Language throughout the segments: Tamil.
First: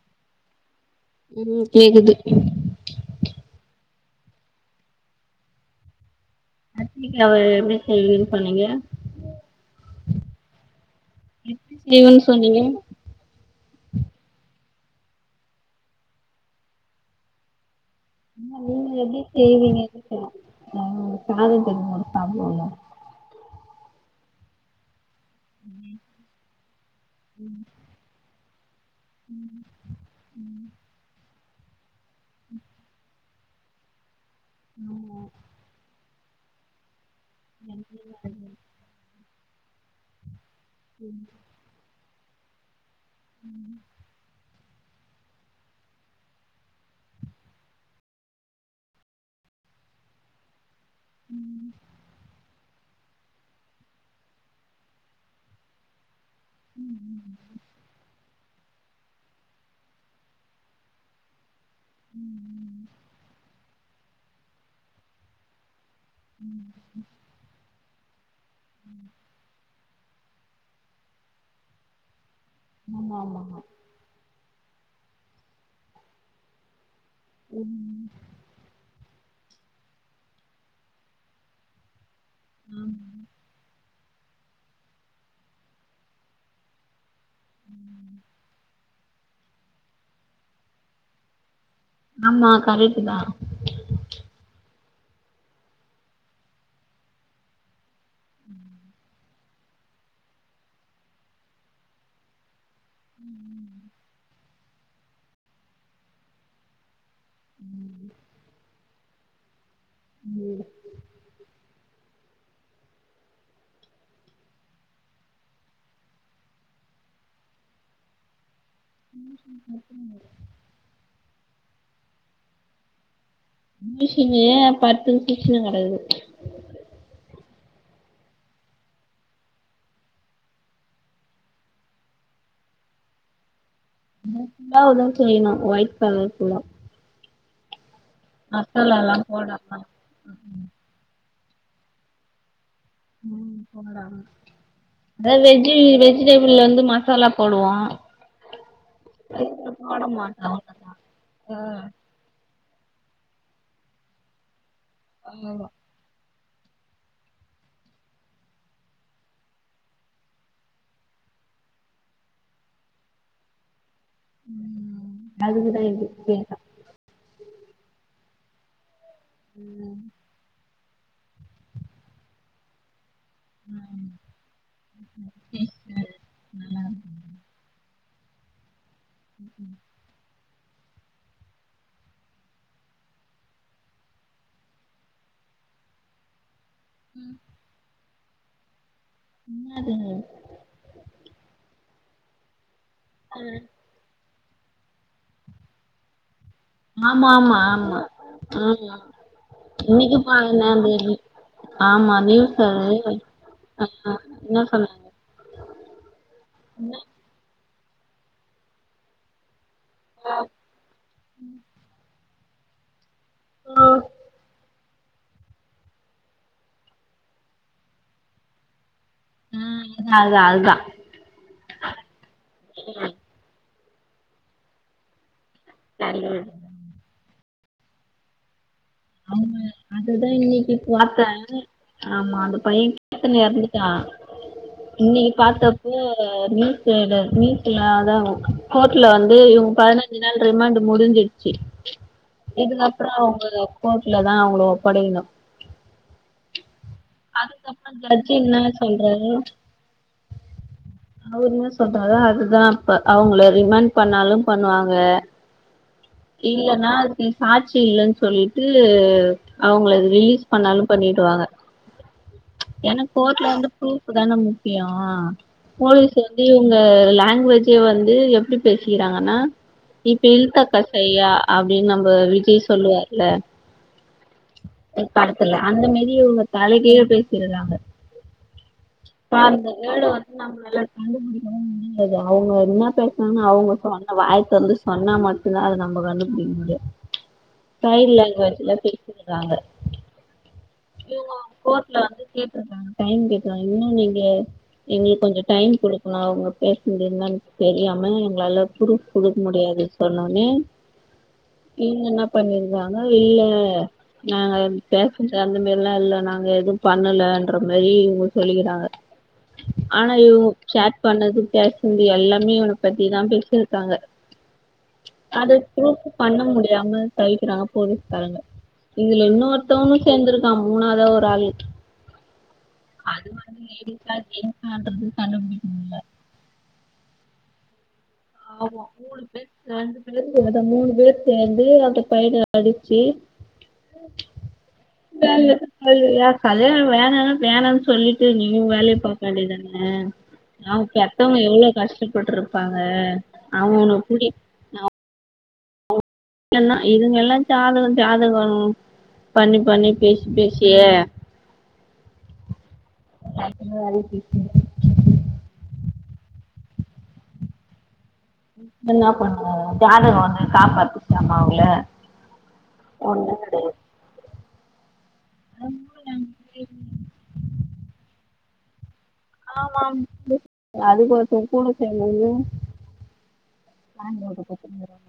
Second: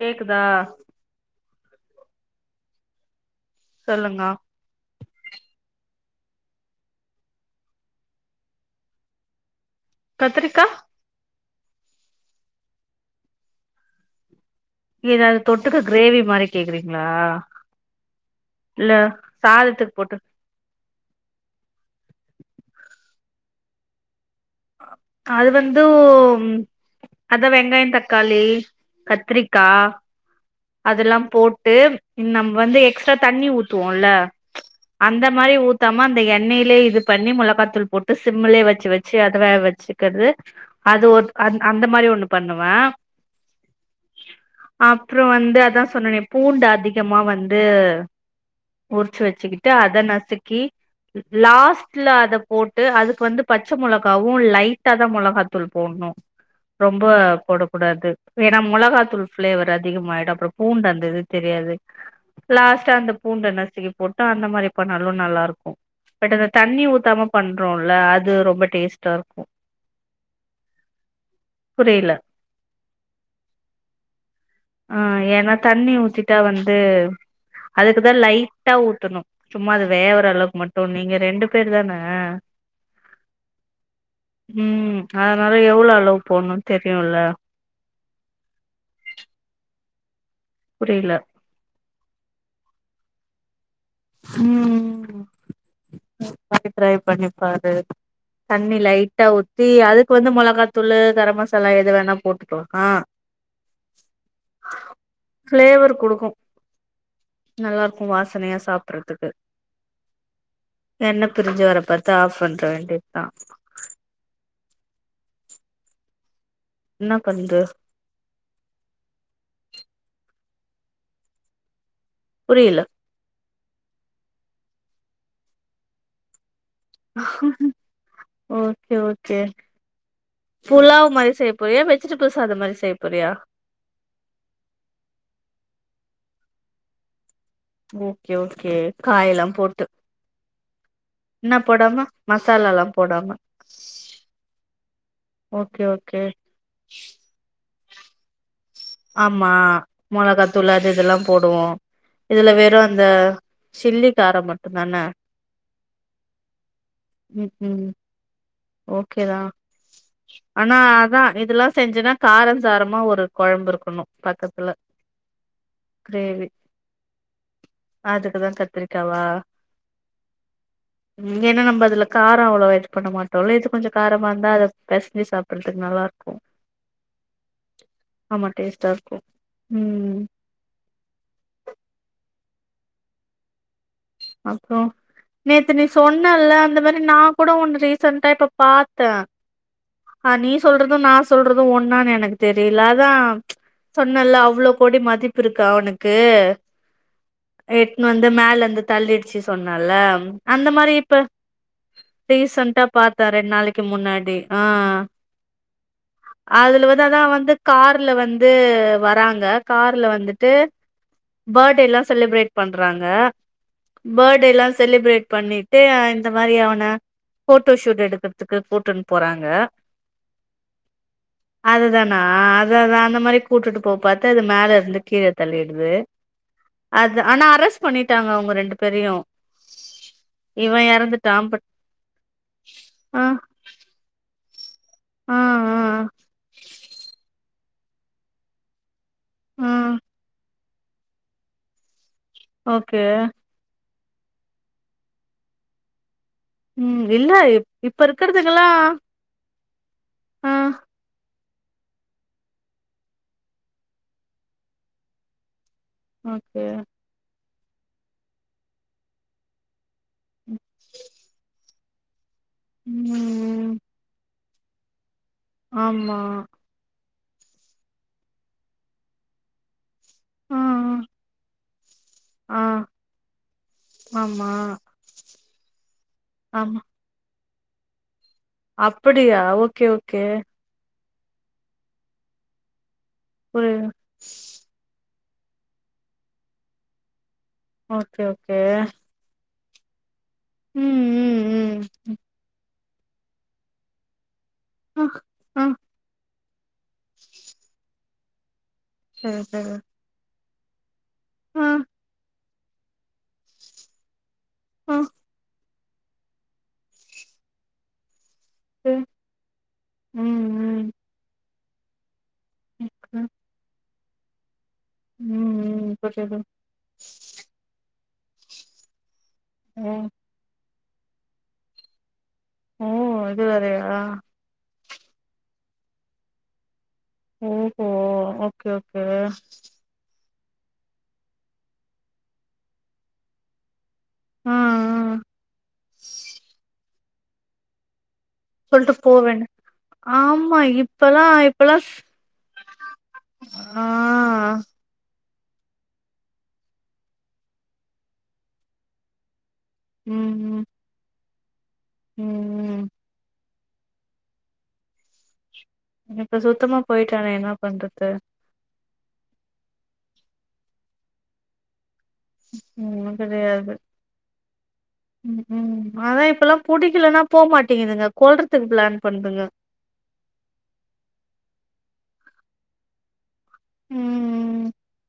கேக்குதா உம் கேக்குது சொல்லுங்க கத்ரிகாவ எப்டி செய்வனு சொன்னீங்க கத்ரிக்கா எப்படி செய்வன் சொன்னீங்க ஏதாது தொட்டுக்க கிரேவி மாரி கேக்றீங்ளா நீங்க எப்டி செய்வீங்க சாதத்துக்கு போட்டு சிஸ்டர் நாங்க சாதத்துக்கு போட்டு சாப்பிடுவோம்லா அது வந்தூ அத வெங்காயோ தக்காளி கத்ரிக்கா அதெல்லா போட்டு நம்ம வந்து எக்ஸ்ட்ரா தண்ணி ஊத்துவோல அந்த மாரி ஊத்தாம அந்த எண்ணெயிலே இது பண்ணி மோளகாத்தூள் போட்டு சிம்லயே வச்சு வச்சு அத வேக வச்சுக்கிறது அது ஒரு அந்த மாரி ஒண்ணு பண்ணுவ உம் அப்றோ வந்து அதா சொன்னனே பூண்டு அதிகமா வந்து உரிச்சு வச்சுக்கிட்டு அத நசுக்கி லாஸ்ட்ல அத போட்டு அதுக்கு வந்து பச் பச்ச மோளகாவு லைட்டா தா மோளகா தூள் போடணும் ரொம்ப போட கூடாது ஏன்னா மோளகாதூள் பிளேவர் அதிகமாயிடு அப்றோ பூண்டு அந்த இது தெரியாது லாஸ்ட் அந்த பூண்ட நசுக்கி போட்டு அந்த மாரி பண்ணாலு நல்லா இருக்கோ பட் அந்த தண்ணி ஊத்தாம பண்றோல அது ரொம்ப டேஸ்டா இருக்கோ புரியல ஆமா ஆமா ஆமா ஆ ஏன்னா தண்ணி ஊத்திட்டா வந்து அதுக்குதா லைட்டா ஊத்தணோ சும்மா அது வேவுர அளவுக்கு மட்டு நீங்க ரெண்டு பேர் தானே ஆமா ம் அதனால எவ்ளோ அளவு போட்ணோ தெரியுல புரியில ஆமா கரெட்டுதா ம் நீ [inaudible] வாட்டி ட்ரை ட்ரை பண்ணிப்பாரு தண்ணி லைட் டா ஊத்தி அதுக்கு வந்து மொளகாத்தூளு கரம் மசாலா எது வேணா போட்டுக்கலா ஆ ஃபிளேவர் கொடுக்கு நல்லா இருக்கு வாசனையா சாப்புறதுக்கு ம் எண்ண பிரிஞ்சி வர பாத்து ஆஃப் பண்ற வேண்டியதா இன்னா பண்து [inaudible] புரியில முனிஷனு பத்து ஃபிஷ்னு கெடயாது ஓகே ஓகே ஃபுலாவ் மாரி செய்ய போறியா வெஜிடபிள் சாத மாரி செய்ய போறியா இங்க ஃபுலாவ்தா செய்யணு white colour pulao okay okay காய் எல்லா போட்டு இன்ன போடாம மசாலலா போடாம அத வெஜ்ஜி ஓகே ஓகே வெஜிடபிளுல வந்து மசாலா போடுவோ ஆமா மெளகா தூள் அது இதுல்லா போடுவோ இதுல வெறு அந்த சில்லிக்கார மட்டுதானே ஆமா ம் ம் ஓகேதா ஆனா அதா இதுல்லா செஞ்சனா காரஞ் சாரமா ஒரு கொழம்பு இருக்கணு பக்கத்துல கிரேவி அதுக்குதா கத்திரிக்காவா ம் ம் ஏன்னா நம்ப அதுல காரொ அவ்ளோ இது பண்ண மா ட்டோ இல்ல இது கொஞ்ச காரமா இருந்தா அத பெசஞ்சி சாப்புறதுக்கு நல்லா இரு க்கு ஆமா டேஸ்டா இருக்கு ம் ஹும் ம் அப்புறோ நேத்து நீ சொன்னேல அந்த மாரி நா கூட ஒன்னு ரீசன்டா இப்ப பாத்தே என்னது அ நீ சொல்றது நா சொல்றது ஒன்னானு எனக்கு தெரியில அதா சொன்னேல்ல அவ்ளோ கோடி மதிப்புருக்கு அவனுக்கு ஆமா ஆமா ஆமா எட்னு வந்து மேல இந்து ஆமா தள்ளிடுச்சு சொன்னேல இன்னைக்கு பாருங்க அந்த மாரி இப்ப ஆமா நியூஸ்ல டிசன்ட்டா பாத்த ரெண்டு நாளைக்கு ஆ முன்னாடி ஆ என்ன சொன்னாங்க அதுல வந்து அதா வந்து கார்ல வந்து வராங்க கார்ல வந்துட்டு பேட்டே எல்லா செலிப்ரேட் பண்றாங்க பேட்டேல்லாச் செலிப்ரேட் பண்ணிட்டு இந்த மாரி அவன ஃபோட்டோ ஷூட் எடுக்குறதுக்கு கூட்டுன் போறாங்க ஆ அதா அதா அதுதானா அதா அதா அந்த மாரி கூட்டுட்டு போக பாத்து அது மேல இருந்து கீழ தள்ளிடுது ம் அது ஆனா அரெஸ்ட் பண்ணிட்டாங்க அவங்க ரெண்டு பேரையு ஆமா அதுதா இவ இன்னைக்கு பாத்தே எறந்துட்டா பட் ஆமா அந்த பையே ஆ [unintelligible] இன்னைக்கு ஆ பாத்தப்போ நிய நியூஸ்ல அதா கோர்ட்டுல வந்து ஆ ஆ இவங்க பதினஞ்சு நாள் ரிமாண்ட் முடிஞ்சிருச்சு ஓகே இதுக்கப்பறோ அவங்க கோட்ல தா அவன ஒப்படைக்கணு ம் இல்ல இப்ப இருக்கறதுங்களா தன்யூட் ஆ அவரு இன்ன சொல்றாறோ அதுதா இப்ப அவங்கள ரிமண்ட் பண்ணாலும் பண்ணுவாங்க ஓகே இல்லன்னா அதுக்கு சாட்சி இல்லன்னு சொல்லிட்டு அவங்கள ரிலீஸ் பண்ணாலும் பண்ணிடுவாங்க ஏன்னா கோட்ல வந்து ம் ப்ரூப் தான முக்கியோ போலீஸ் ஆமா வந்து உங்க லாங்குவேஜே வந்து எப்டி பேசிக்கிறாங்கன்னா இப்ப ஆ ல்தகசையா அப்டின்னு நம்ம ஆ விஜய் சொல்லுவார்ல ஆமா ஒரு படத்துல அந்த மாரியே இவங்க ஆமா தலைகீழ பேசிருக்காங்க அப்படியா பாருங்க ஓகே ஏழு ஓகே வந்து நம்ளல்ல கண்டுபுடிக்கவும் முடியாது அவங்க என்ன பேசுன்னா ஒரு அவங்களுக்கு வாயத் தொறந்து சொன்னா மட்டும் தான் அது நம்ம கண்டுபுடிக்க முடியும் ஓகே ஓகே விட்டுட்டாங்க ம் இவங்க ம் ம் கோட்ல வந்து டைம் கேக்குறாங்க இன்னும் நீங்க ஆ எங்களுக்கு கொஞ்ச ஆ டைம் குடுக்கணும் அவங்க பேஷண்ட் இருந்தால தெரியாமல் எங்களால் ப்ரூஃப் சரி குடுக்க சரி முடியாது சொன்னோனே ஆ இவங்க என்ன பண்ணிருக்காங்க இல்ல நாங்க ஆ பேசறது அந்த மாரில்லா இல்ல நாங்க எதுவும் பண்ணலன்ற மாரி சொல்லிக்கிறாங்க சரி ஆனா ம் இவங்க ம் சேட் பண்ணது பேசந்து எல்லா ஃயூன பத்தி ஓகே தா ம் பேசி இருக்காங்க அத ம் ப்ரூவ் புரியுது பண்ண முடியல தெரியாம தவிக்கிறாங்க போலீஸ்காரங்க இதுல ஓ இன்னொருத்தவன்னும் சேந்திருக்கா மூணாவாதா ஒரு ஆளு ஓ அது இது வந்து வேறயா லேடிஸா ஜென்ஸான்றது கண்டுபுடிக்க முடியல ஓ ஹோ பவோ மூணு பேர் ரெண்டு பேரு அத மூணு பேர் சேந்து அந்த பையன அடிச்சு ஆ கல்யாணோ வேணான்னா வேணான்னு சொல்லி ட்டு நீ ஊ சொல்ட்டு வேலைய போ பாக்க வேண்டி வேண்டியதான ஆமா பவோ இப்பல்லா பெத்தவங்க எவ்வளோ இப்பல்லா கஷ்டப்பட்ருப்பாங்க ஆ அவங்க ஒன்ன புடி என்ன இதுங்க எல்லாம் ஜாதக ஜாதகொ பண்ணி பண்ணி ம் பேசி பேசியே ம் ம் லைஃபயே அழிச்சிடுச்சுங்க இப்ப சுத்தமா போயிட்டானே என்ன பண்றது இப்ப என்ன பண்ண ஜாதகோ வந்து காப்பாத்துச்சாமா அவங்கள ம் ஒனக்கு தெரியாது ம் ம் அதான் இப்பல்லா புடிக்கலன்னா போமாட்டேங்குதுங்க கொல்றதுக்கு பிளான் பண்ணுதுங்க ஆமாம் அது போத்த கூட சேந்து [unintelligible] ஆ ம் [unintelligible]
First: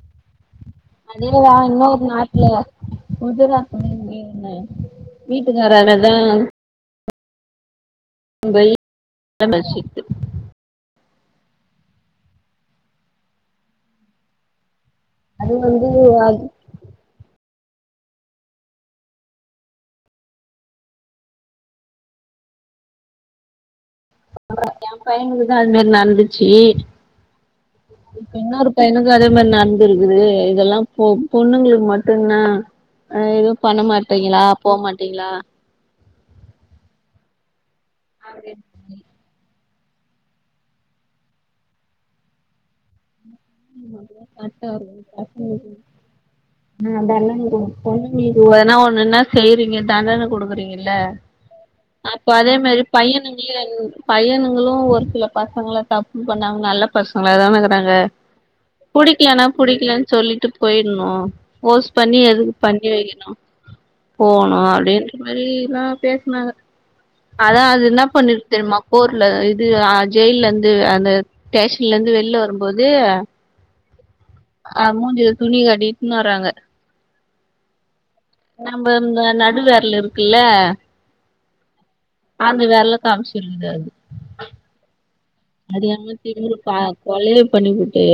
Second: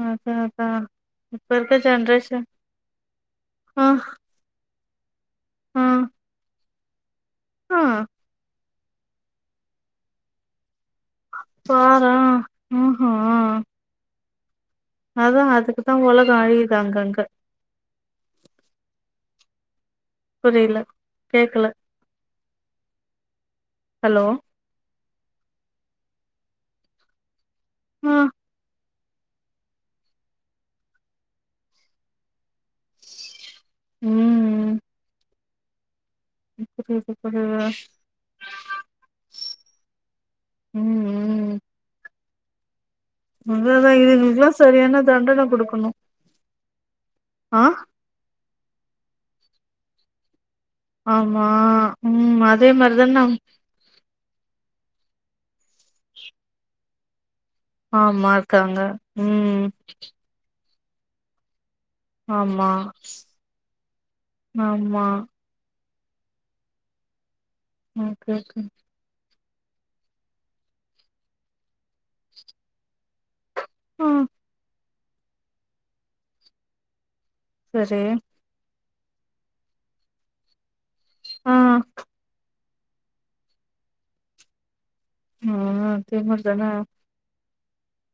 ஆ ஹ அதேதான் இன்னொரு நாட்ல உதுறா ஆ [unintelligible] ஆ வீட்டுக்காராலதான் ஆ [inaudible] பாரேன் ம்ஹு அதான் அதுக்குதான் உலகோ அழியுது அங்க அங்க புரில கேக்கல ஹலோ அதான் என் பையனுக்குதான் அது மாரி நடந்துச்சு ஆ இப்ப இன்னொரு எனக்கு அதே மாரி நடந்து இருக்குது இதெல்லா பொ பொண்ணுங்களுக்கு மட்டு்ந்தான் எது பண்ண மாட்டீங்ளா ம் போமாட்டீங்ளா [unintelligible] அப்டின் ம் ம் அதான் அதான் இதுங்களுக்கெல்லா கரெக்டா சரியான தண்டனை குடுக்கணு ஆ தண்டன ஆ [unintelligible] ஒண்ணுன்னா செய்யறீங்க தண்டன குடுக்கறீங்க இல்ல ஆமா அப்ப ம் அதே மாரி மாரிதான பைய்ன்னுங்ளயு பையனுங்களு ஒரு சில பசங்கள தப்பு பண்ணாங்க நல்ல பசங்களாதான ஆமா இருக்காங்க புடிக்கலனா ம் புடிக்கலன்னு சொல்லிட்டு போயிடுணு ஃபோர்ஸ் பண்ணி எதுக்கு ஆமா பண்ணி வெக்கணு போணா ஆமா அப்டின்ற மாரியெல்லா பேசினாங்க அதான் அது என்னா ஓகே பண்ணிருக்கு ஓகே தெரிமா போர்ல இது ஜெயிலிந்து அந்த ஸ்டேஷன்லிந்து வெளில வரும்போது ஆ ஆ மூஞ்சில துணி கட்டின்னு இட்டுனு வர்றாங்க சரி நம்ம இந்த நடுவிரல் இருக்கல்ல ஆ அந்த விரல காமிச்சிருந்தாரு ஆ அது எங்க அதே திரும்பி மாரிதான பா கொலைய பண்ணி புட்டு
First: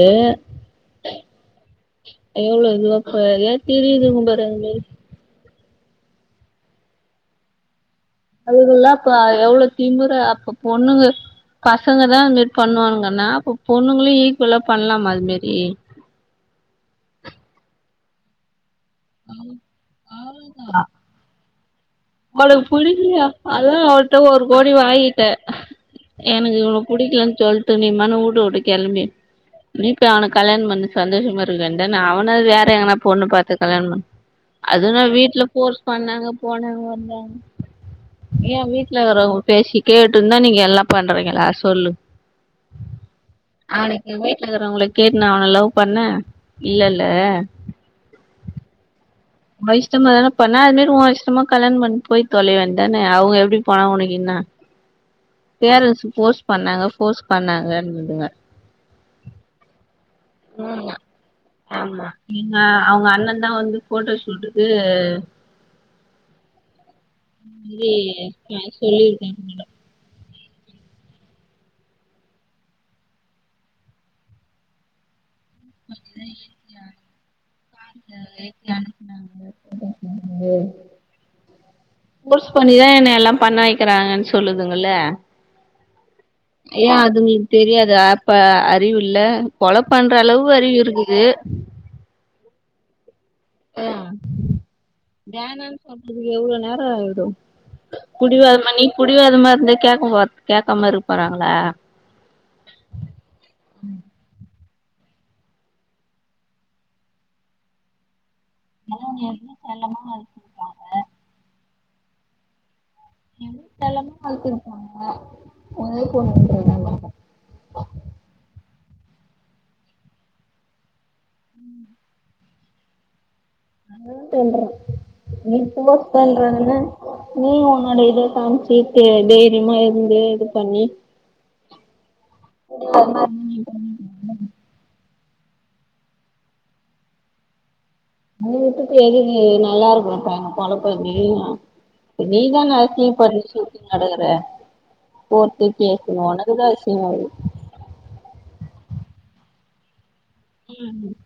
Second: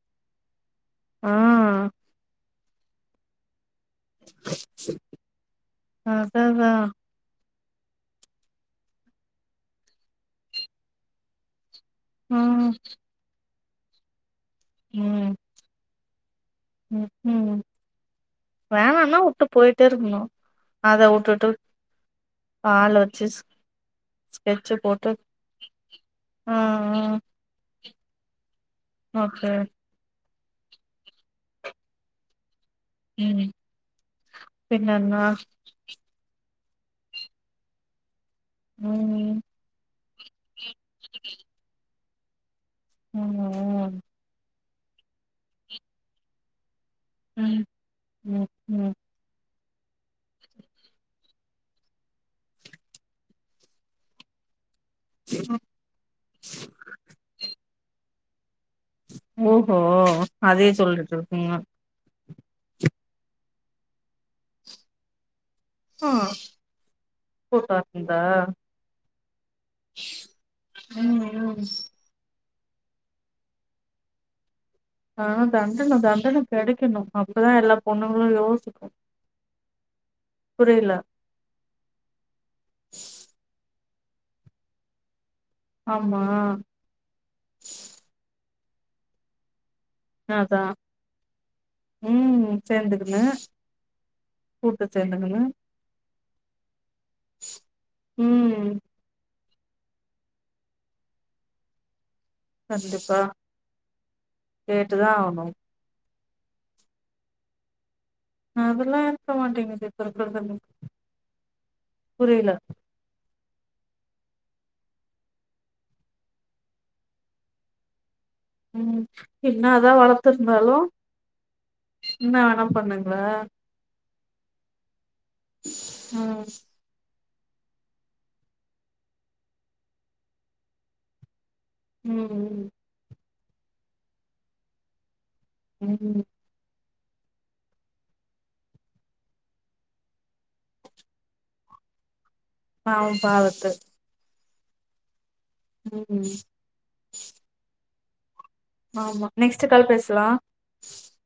ஆ எவ்ளோ இதுவா பா ஏ திரியுதும்பாரு அது மாரி அதான் அதான் அதுகல்லா பா எவ்ளோ திமிறா அப்ப பொண்ணுங்க பசங்கதான் ஆ அந்த மாரி பண்ணுவானுங்கன்னா அப்போ பொண்ணுங்களு ஈக்குவலா பண்லாமா அதுமாரி ம்ஹூ வேணானா வுட்டு போயிட்டே இருக்கணு அத வுட்டுட்டு ம்மாளுக்கு ஆள வச்சு புடிக்கலையா ஸ் அதான் அவட்ட ஒரு கோடி ஸ்கெட்சு போட்டு வாங்கிட்டேன் ஆ எனக்கு இவன ஆ புடிக்கலன்னு சொல்ட்டு நீ வேணா வூட்ட விட்டு கிளம்பி ஓகே நீ ட்டு அவன கல்யாணம் பண்ணி சந்தோஷமா இருக்க வேண்டினா அவன வேற எங்கனா பொண்ணு ம் பாத்து கல்யாணோ அதுனா பின்னன்னா வீட்டல ஃபோர்ஸ் பண்ணாங்க போனாங்க என் வீட்ல ம் வர்றவங்க பேசி கேட்டுன்தா நீங்க எல்லா பண்றீங்களா சொல்லுங் நா ம் உங்ள கேட்டுனா அவன லவ் பண்ணே இல்லல்ல ம் ம் ம் ஓ இஷ்டமா தானே பண்ண அது மாரி ஒ இஷ்டமா கல்யாணம் பண் போய் தொலைய வேண்தான அவுங்க எப்டி போனா ஒனக்கின்னா பேரன்ஸ்ஸு ஃபோர்ஸ் பண்ணாங்க ஃபோர்ஸ் பண்ணாங்கன்துங்க ஓஹோ அதே சொல்லிட்டு இருக்குங்க ஏங்க அவுங்க அண்ணந் தா வந்து போட்டோ ஷூட்டுக்கு ஆ கூட்டோ இருந்தா [unintelligible] சொல்லிருக்கே [unintelligible] ம் ம் ஆ தண்டன தண்டன கெடைக்கணு அப்பதா எல்லா பொண்ணுங்களு யோசிக்கு புரியல [inaudible] ஃபோர்ஸ் பண்ணிதா என்ன எல்லா பண்ண வக்கிறாங்கனு சொல்லுதுங்கல்ல ஆமா ஏ அதுங்ளுக் தெரியாது அப்ப அறிவுல்ல கொல பண்ற அளவு அதா அறிவு இர்க்குது ம் சேந்துக்குனு ஏ கூட்டு சேந்துக்குனு வேணான் அப்புடி எவ்ளோ நேரொ ஆயிடு ம் புடிவாதமா நீ புடிவாதமா இருந்தி கேக்க போற் கேக்காம இருக்க போறாங்களா கண்டிப்பா கேட்டுதா ஆகணு அதெல்லா இர்க்க மாட்டேங்கிது [unintelligible] புரிய்ல என்ன செல்லமா வள்த்திருப்பாங்க ஒரே [unintelligible] ம் என்ன தா வளத்துருந்தாலு என்ன வேணா பண்ணுங்ளா அதா சொல்றே நீ ஃபோர்ஸ் ம் பண்றாங்கன் த நீ ஒன்னோட இத காமிச்சு தெ தைரிய்மா இருந்து இது பண்ணி ம் ம் ஆமாம் ம் உ வீட்டுக்கு எதுக்கு நல்லா இருக்குற பையன கொழப்றத [unintelligible] நீதான பாவோ அசிங் பண்ணி பாவத்து ஷூட்டிங் நடக்கற போ து கேக்கனு ம் ஒனக்கு தா அசிங்கொ அது ஆமா நெக்ஸ்ட் கால் பேசலா ம்